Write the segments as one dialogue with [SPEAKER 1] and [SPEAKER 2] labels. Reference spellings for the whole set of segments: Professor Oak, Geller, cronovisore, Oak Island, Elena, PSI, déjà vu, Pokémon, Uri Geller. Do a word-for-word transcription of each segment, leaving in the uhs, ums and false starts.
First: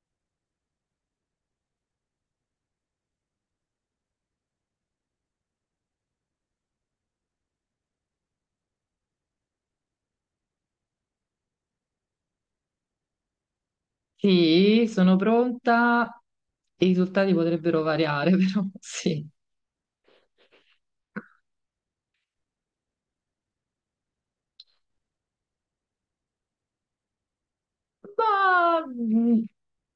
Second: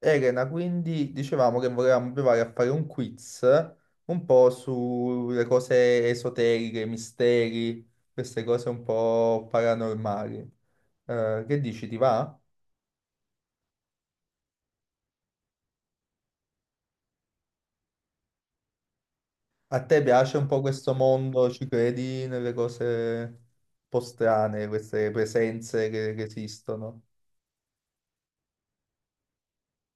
[SPEAKER 1] Elena, quindi dicevamo che volevamo provare a fare un quiz un po' sulle cose esoteriche, misteri, queste cose un po' paranormali. Eh, che dici, ti va?
[SPEAKER 2] Sì, sono pronta. I risultati potrebbero variare, però sì.
[SPEAKER 1] A te piace un po' questo mondo? Ci credi nelle cose un po' strane, queste presenze che, che esistono?
[SPEAKER 2] Ma mm,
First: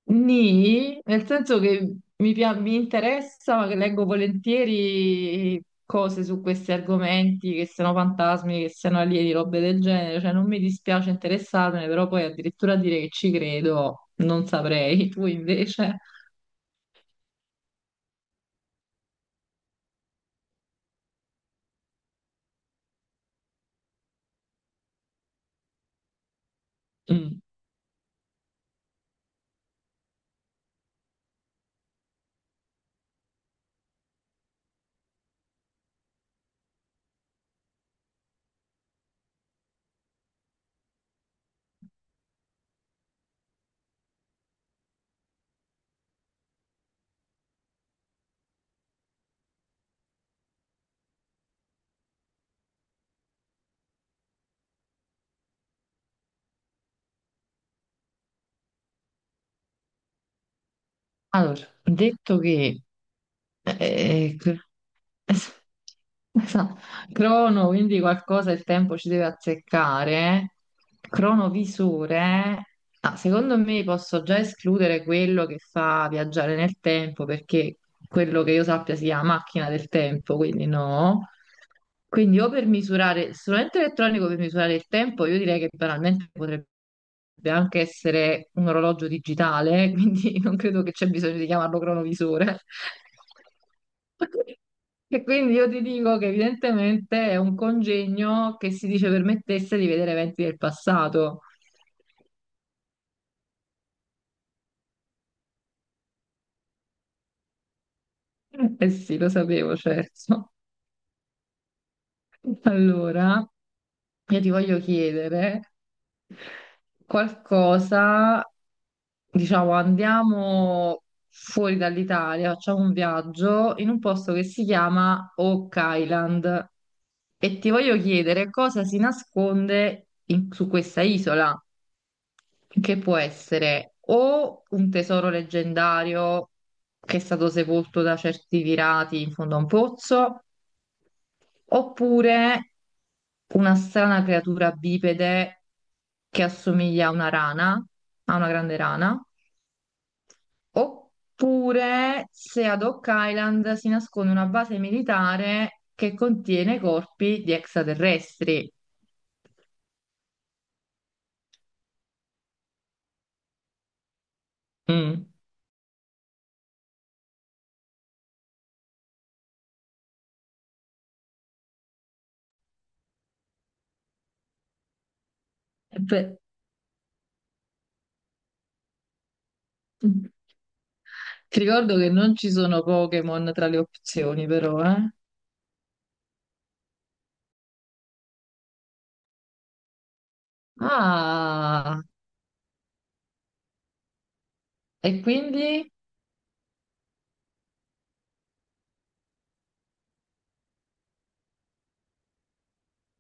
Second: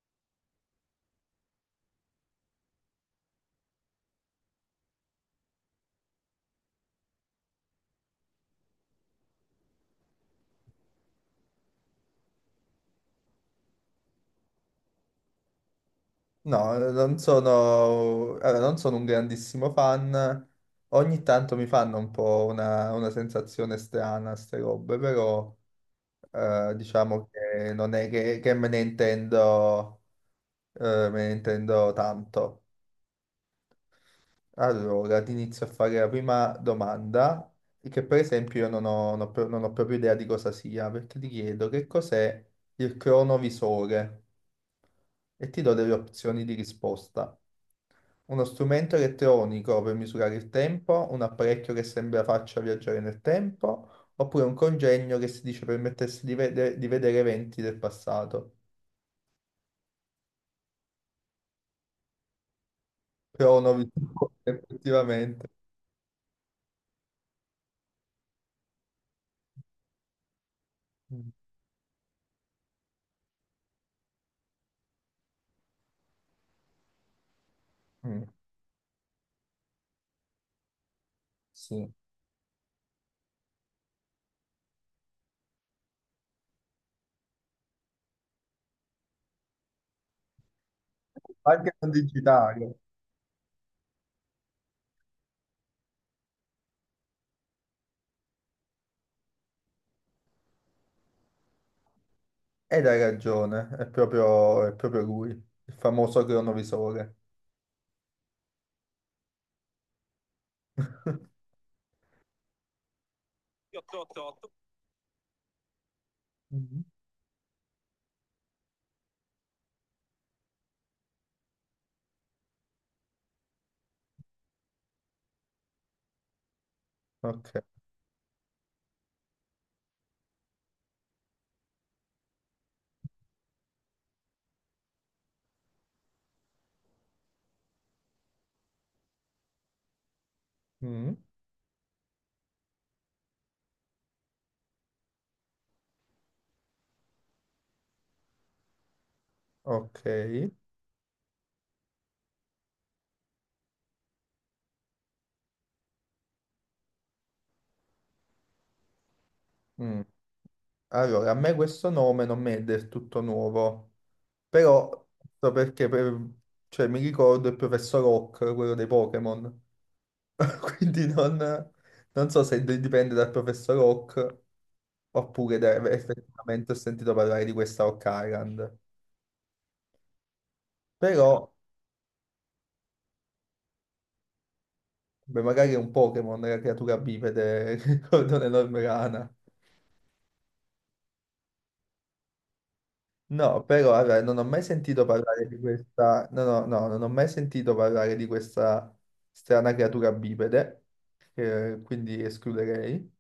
[SPEAKER 2] nì, nel senso che mi, pia- mi interessa, ma che leggo volentieri cose su questi argomenti, che siano fantasmi, che siano alieni, robe del genere. Cioè, non mi dispiace interessarmene, però poi addirittura dire che ci credo, non saprei. Tu invece?
[SPEAKER 1] No, non sono, allora, non sono un grandissimo fan. Ogni tanto mi fanno un po' una, una sensazione strana, queste robe, però... Eh, diciamo
[SPEAKER 2] Mm.
[SPEAKER 1] che non è che, che me ne intendo, eh, me ne intendo tanto. Allora, ti inizio a fare la prima domanda, che per esempio io non ho, non ho pro- non ho proprio idea di cosa sia, perché ti chiedo che cos'è il cronovisore e ti do delle opzioni di risposta. Uno strumento elettronico per misurare il tempo, un apparecchio che sembra faccia viaggiare nel tempo, oppure un congegno che si dice permettesse di vede- di vedere eventi del passato.
[SPEAKER 2] Allora, detto che
[SPEAKER 1] Però ho
[SPEAKER 2] Eh,
[SPEAKER 1] novità,
[SPEAKER 2] eh, cr-
[SPEAKER 1] effettivamente.
[SPEAKER 2] Esatto. Crono, quindi qualcosa il tempo ci deve azzeccare.
[SPEAKER 1] Mm,
[SPEAKER 2] Cronovisore. Ah, secondo me posso già escludere quello che fa viaggiare nel tempo, perché
[SPEAKER 1] mm,
[SPEAKER 2] quello che io sappia sia macchina del tempo, quindi no.
[SPEAKER 1] sì.
[SPEAKER 2] Quindi o per misurare il strumento elettronico per misurare il tempo, io direi che banalmente potrebbe anche essere un orologio digitale, quindi non credo che c'è bisogno di
[SPEAKER 1] Anche
[SPEAKER 2] chiamarlo
[SPEAKER 1] non
[SPEAKER 2] cronovisore.
[SPEAKER 1] digitale.
[SPEAKER 2] E quindi io ti dico che evidentemente è un congegno che si dice permettesse di vedere eventi del passato.
[SPEAKER 1] Ed hai ragione, è proprio, è proprio lui, il famoso cronovisore.
[SPEAKER 2] Eh sì, lo sapevo, certo. Allora, io ti voglio chiedere
[SPEAKER 1] Mhm.
[SPEAKER 2] qualcosa, diciamo, andiamo fuori dall'Italia, facciamo un viaggio in un posto che si chiama Oak Island e
[SPEAKER 1] Ok.
[SPEAKER 2] ti voglio chiedere cosa si nasconde in- su questa isola, che può essere o un tesoro leggendario che è stato sepolto da certi pirati in fondo a un pozzo,
[SPEAKER 1] Mm,
[SPEAKER 2] oppure una strana creatura bipede che assomiglia a una rana, a una grande rana,
[SPEAKER 1] ok.
[SPEAKER 2] oppure se ad Oak Island si nasconde una base militare che contiene corpi di extraterrestri.
[SPEAKER 1] Mm. Allora, a me questo nome non mi è del tutto nuovo, però
[SPEAKER 2] Mm.
[SPEAKER 1] so perché per- cioè, mi ricordo il professor Oak, quello dei Pokémon. Quindi non, non so se dipende dal professor Oak. Oppure deve-
[SPEAKER 2] Beh,
[SPEAKER 1] effettivamente ho sentito parlare di questa Occurrent. Però,
[SPEAKER 2] ti ricordo che non ci sono Pokémon tra le opzioni, però, eh?
[SPEAKER 1] beh, magari è un Pokémon, è la creatura bipede con un'enorme rana.
[SPEAKER 2] Ah,
[SPEAKER 1] No, però allora, non ho mai sentito
[SPEAKER 2] e
[SPEAKER 1] parlare di
[SPEAKER 2] quindi?
[SPEAKER 1] questa. No, no, no, non ho mai sentito parlare di questa strana creatura bipede, eh, quindi escluderei.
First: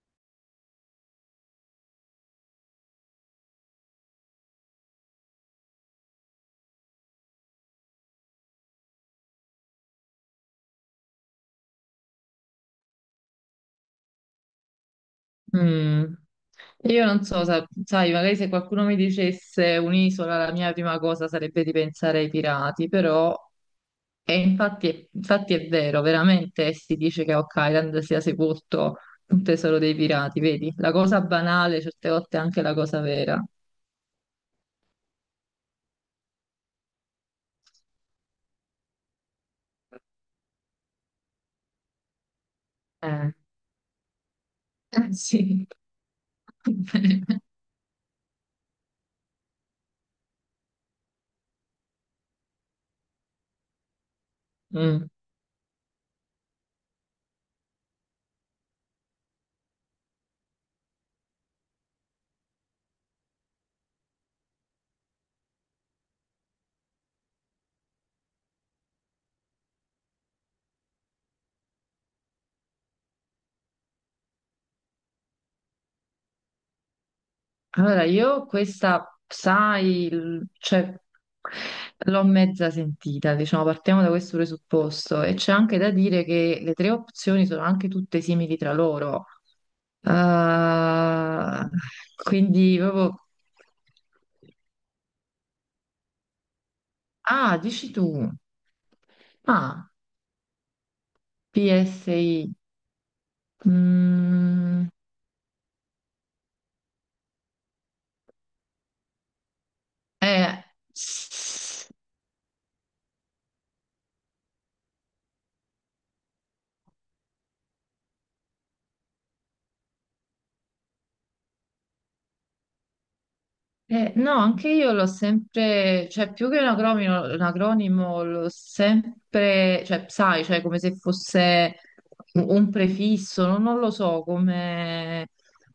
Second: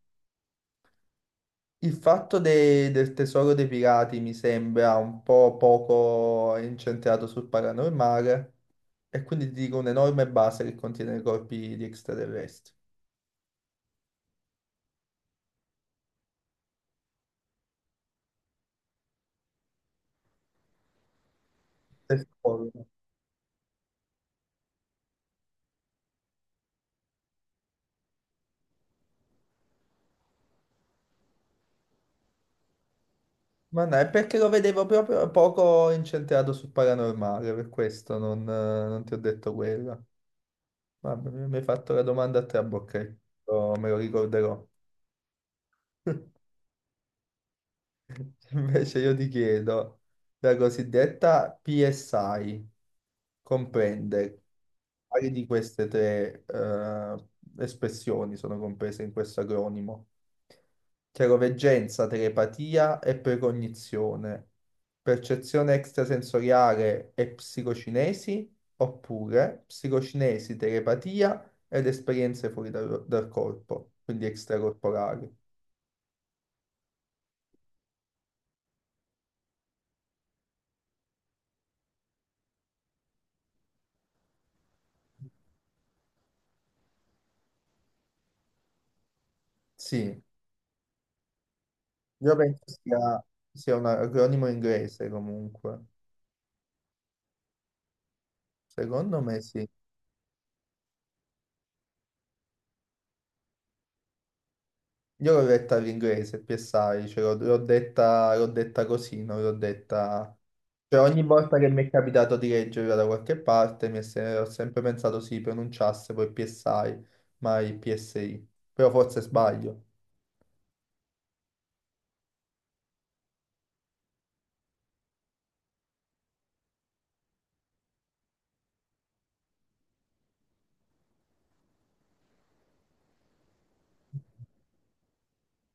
[SPEAKER 1] Il fatto de- del tesoro dei pirati mi sembra un po' poco incentrato sul paranormale, e quindi ti dico un'enorme base che contiene i corpi di extraterrestri.
[SPEAKER 2] Mm, io non so, sa- sai, magari se qualcuno mi dicesse un'isola, la mia prima cosa sarebbe di pensare ai
[SPEAKER 1] Tesoro.
[SPEAKER 2] pirati, però, e infatti, infatti è vero, veramente si dice che a Oak Island sia sepolto un tesoro dei pirati, vedi? La cosa banale, certe volte è anche la cosa vera.
[SPEAKER 1] Ma no, è perché lo vedevo proprio poco incentrato sul paranormale, per questo non, eh, non ti ho detto quella. Vabbè, mi mi hai fatto la domanda a trabocchi,
[SPEAKER 2] Eh,
[SPEAKER 1] oh, me lo ricorderò.
[SPEAKER 2] Eh, sì.
[SPEAKER 1] Invece io ti chiedo, la cosiddetta PSI comprende
[SPEAKER 2] Mm.
[SPEAKER 1] paio di queste tre eh, espressioni sono comprese in questo acronimo. Chiaroveggenza, telepatia e precognizione. Percezione extrasensoriale e psicocinesi, oppure psicocinesi, telepatia ed esperienze fuori dal, dal corpo, quindi extracorporali.
[SPEAKER 2] Allora, io questa, sai, il- cioè, l'ho mezza sentita, diciamo, partiamo da questo presupposto e c'è anche da dire che le tre opzioni sono anche tutte simili tra loro.
[SPEAKER 1] Sì,
[SPEAKER 2] Ah,
[SPEAKER 1] io penso
[SPEAKER 2] quindi proprio...
[SPEAKER 1] sia, sia un acronimo inglese comunque.
[SPEAKER 2] Ah, dici tu.
[SPEAKER 1] Secondo me sì.
[SPEAKER 2] Ah, P S I. Mm,
[SPEAKER 1] Io l'ho detta all'inglese, PSI, cioè l'ho l'ho detta, l'ho detta così, non l'ho detta...
[SPEAKER 2] eh,
[SPEAKER 1] Cioè ogni volta che mi è capitato di leggerla da qualche parte mi è se- ho sempre pensato si pronunciasse poi PSI, mai PSI. Però forse sbaglio.
[SPEAKER 2] eh, no, anche io l'ho sempre, cioè più che un acronimo, un acronimo l'ho sempre, cioè sai, cioè come se fosse un un prefisso, non, non lo so, come...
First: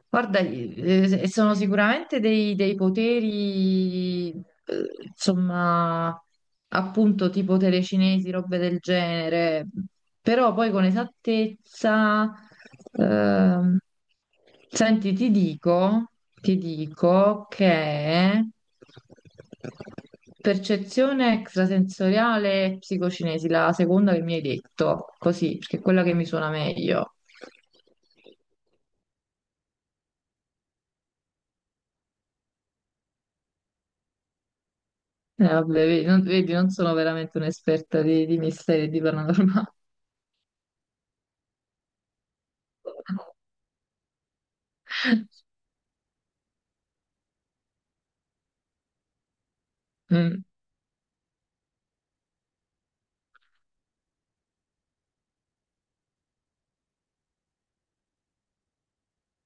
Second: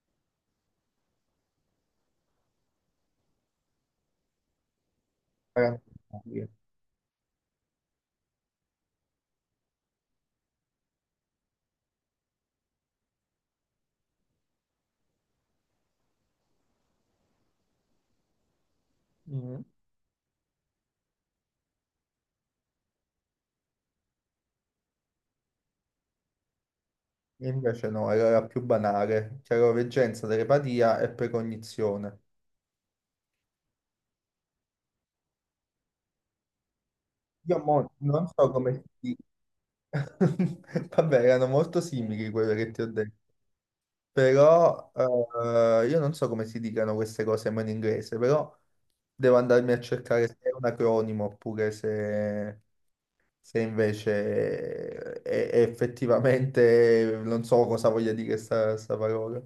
[SPEAKER 2] Guarda, eh, sono sicuramente dei, dei poteri, eh,
[SPEAKER 1] Era
[SPEAKER 2] insomma,
[SPEAKER 1] normale.
[SPEAKER 2] appunto tipo telecinesi, robe del genere, però poi con esattezza... ehm, senti, ti dico, ti dico che
[SPEAKER 1] Mm.
[SPEAKER 2] percezione extrasensoriale e psicocinesi, la seconda che mi hai detto, così, perché è quella che mi suona meglio.
[SPEAKER 1] Invece no, era la più banale. Chiaroveggenza, telepatia e precognizione.
[SPEAKER 2] Eh, vabbè, vedi, non, vedi, non sono veramente
[SPEAKER 1] Io mo
[SPEAKER 2] un'esperta di,
[SPEAKER 1] non
[SPEAKER 2] di
[SPEAKER 1] so come
[SPEAKER 2] misteri e di
[SPEAKER 1] si...
[SPEAKER 2] paranormale.
[SPEAKER 1] Vabbè, erano molto simili quelle che ti ho detto. Però eh, io non so come si dicano queste cose ma in inglese, però devo andarmi a cercare se
[SPEAKER 2] Mm.
[SPEAKER 1] è un acronimo oppure se, se invece è, è effettivamente non so cosa voglia dire sta, sta parola.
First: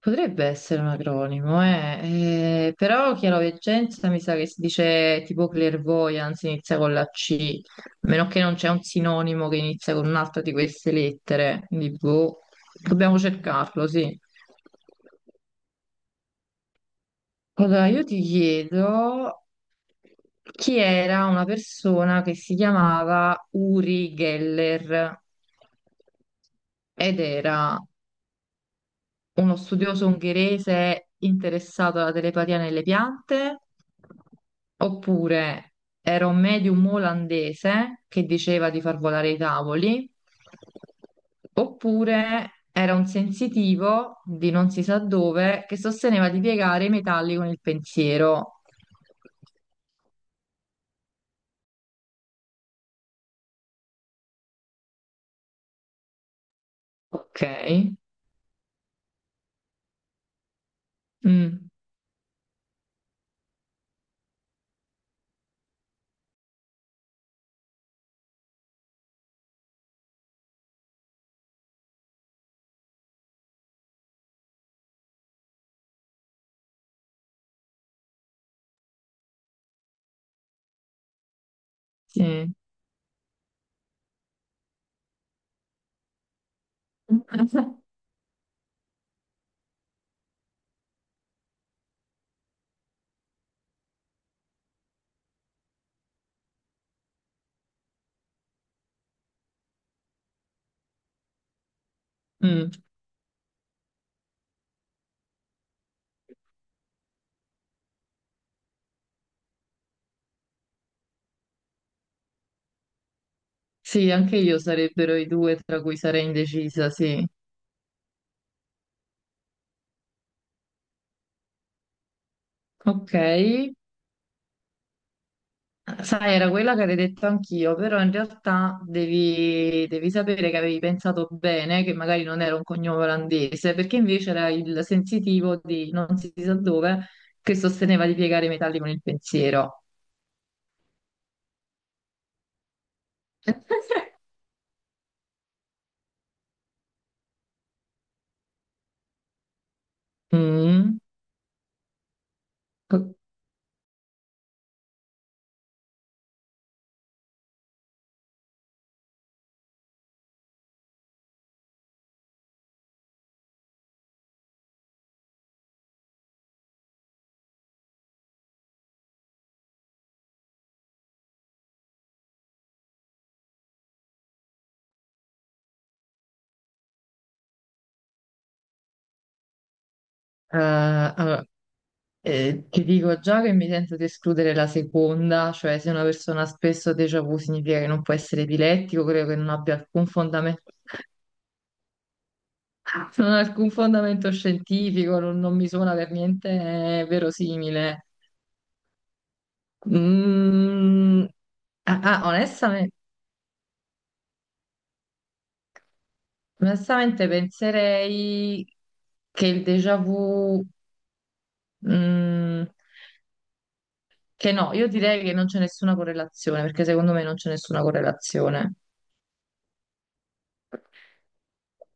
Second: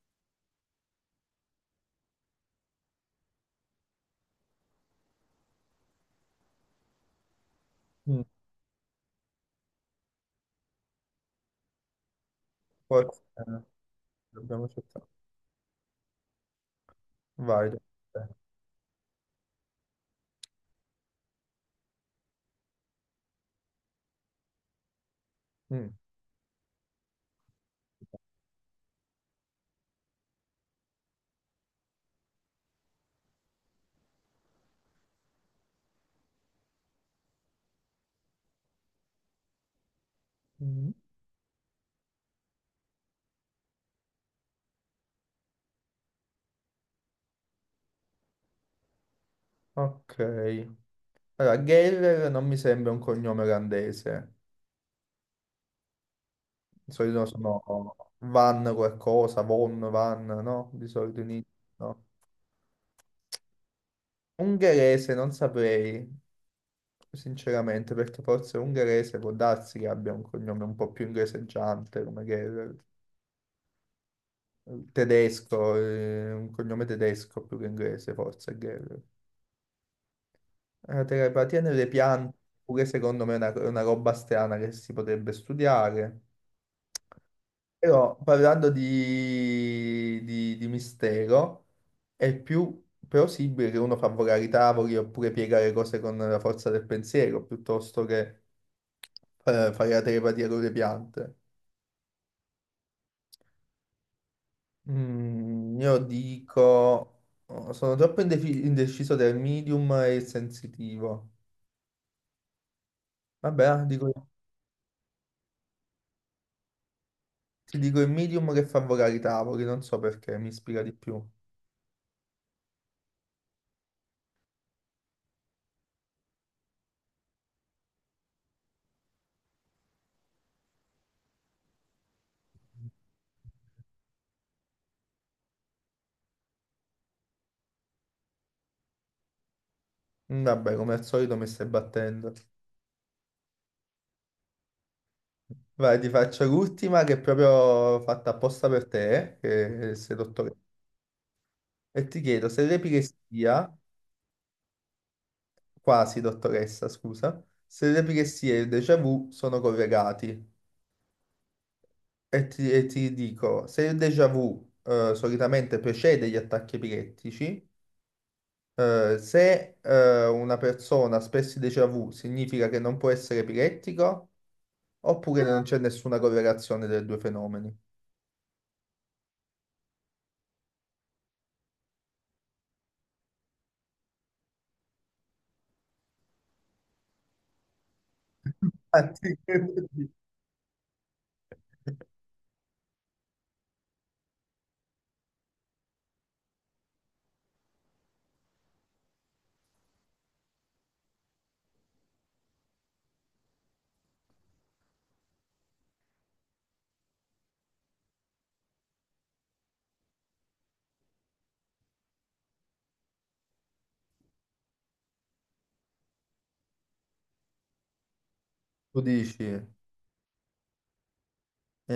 [SPEAKER 2] Potrebbe essere un acronimo, eh. Eh, però chiaroveggenza mi sa che si dice tipo clairvoyance, inizia con la C, a
[SPEAKER 1] Mm.
[SPEAKER 2] meno che non c'è un sinonimo che inizia con un'altra di queste lettere, quindi boh, dobbiamo
[SPEAKER 1] Forse
[SPEAKER 2] cercarlo, sì.
[SPEAKER 1] dobbiamo cercare. Vai. Te.
[SPEAKER 2] Allora, io ti chiedo chi era una persona che si chiamava Uri Geller
[SPEAKER 1] Mm.
[SPEAKER 2] ed era uno studioso ungherese interessato alla telepatia nelle piante, oppure era un medium olandese che diceva di far volare i tavoli,
[SPEAKER 1] Mm.
[SPEAKER 2] oppure era un sensitivo di non si sa dove che sosteneva di piegare i metalli con il pensiero.
[SPEAKER 1] Ok. Allora, Geller non mi sembra un cognome olandese. Di solito
[SPEAKER 2] Ok.
[SPEAKER 1] sono Van qualcosa, Von, Van, no? Di solito in,
[SPEAKER 2] Mm,
[SPEAKER 1] no? Ungherese non saprei, sinceramente, perché forse ungherese può darsi che abbia un cognome un po' più ingreseggiante, come Gerrer. Tedesco, eh, un cognome tedesco più che inglese, forse Gerrer. La telepatia nelle piante,
[SPEAKER 2] sì.
[SPEAKER 1] pure secondo me è una, è una roba strana che si potrebbe studiare. Però parlando di, di- di mistero, è più plausibile che uno fa volare i tavoli oppure piegare cose con la forza del pensiero, piuttosto che eh, fai la telepatia con le piante.
[SPEAKER 2] Mm,
[SPEAKER 1] Mm, io dico, oh, sono troppo indefi- indeciso tra il medium e il sensitivo. Vabbè, ah,
[SPEAKER 2] sì,
[SPEAKER 1] dico-
[SPEAKER 2] anche io sarebbero i due tra cui sarei indecisa, sì.
[SPEAKER 1] ti dico il medium che fa volare i tavoli, non so perché, mi ispira di più.
[SPEAKER 2] Ok. Sai, era quella che avevo detto anch'io, però in realtà devi, devi sapere che avevi pensato bene, che magari non era un cognome olandese, perché invece era il sensitivo di non si sa dove che sosteneva di piegare i metalli con il pensiero.
[SPEAKER 1] Mm, vabbè, come al solito mi stai battendo. Vai, ti faccio l'ultima che è proprio fatta apposta per te, che sei dottoressa.
[SPEAKER 2] Mm.
[SPEAKER 1] E ti chiedo se
[SPEAKER 2] Co-
[SPEAKER 1] l'epilessia, quasi dottoressa, scusa, se l'epilessia e il déjà vu sono collegati. E ti, e ti dico, se il déjà vu eh, solitamente precede gli attacchi epilettici, eh, se eh, una persona ha espresso il déjà vu significa che non può essere epilettico, oppure non c'è nessuna correlazione dei due fenomeni.
[SPEAKER 2] eh, allora, eh, ti dico già che mi sento di escludere la seconda, cioè se una persona spesso ha déjà vu significa che non può essere epilettico, credo che
[SPEAKER 1] Infatti.
[SPEAKER 2] non abbia alcun fondamento. Non ha alcun fondamento scientifico, non, non mi suona per niente eh, verosimile. Mm, ah, ah, onestamente, onestamente penserei che il déjà vu, mm, che no, io direi che non c'è nessuna correlazione, perché secondo me non c'è nessuna correlazione.
[SPEAKER 1] Tu dici, e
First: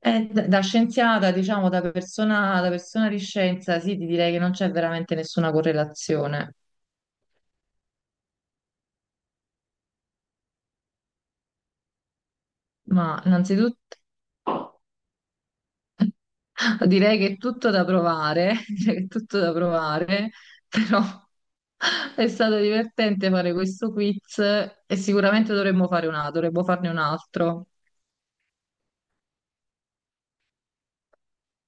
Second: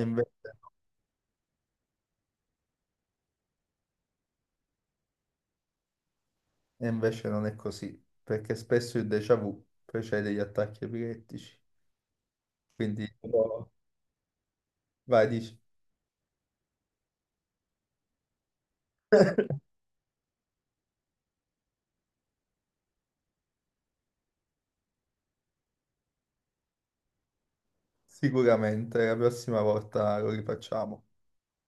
[SPEAKER 1] inve-
[SPEAKER 2] Eh, da, da scienziata, diciamo, da persona, da persona di scienza, sì, ti direi che non c'è veramente nessuna correlazione.
[SPEAKER 1] e invece non è così, perché spesso il déjà vu precede gli attacchi epilettici. Quindi,
[SPEAKER 2] Ma innanzitutto.
[SPEAKER 1] vai, dici,
[SPEAKER 2] Direi che è tutto da provare, direi che è tutto da provare, però è stato divertente fare questo quiz e sicuramente dovremmo fare un altro, dovremmo farne un altro.
[SPEAKER 1] sicuramente la prossima volta lo rifacciamo.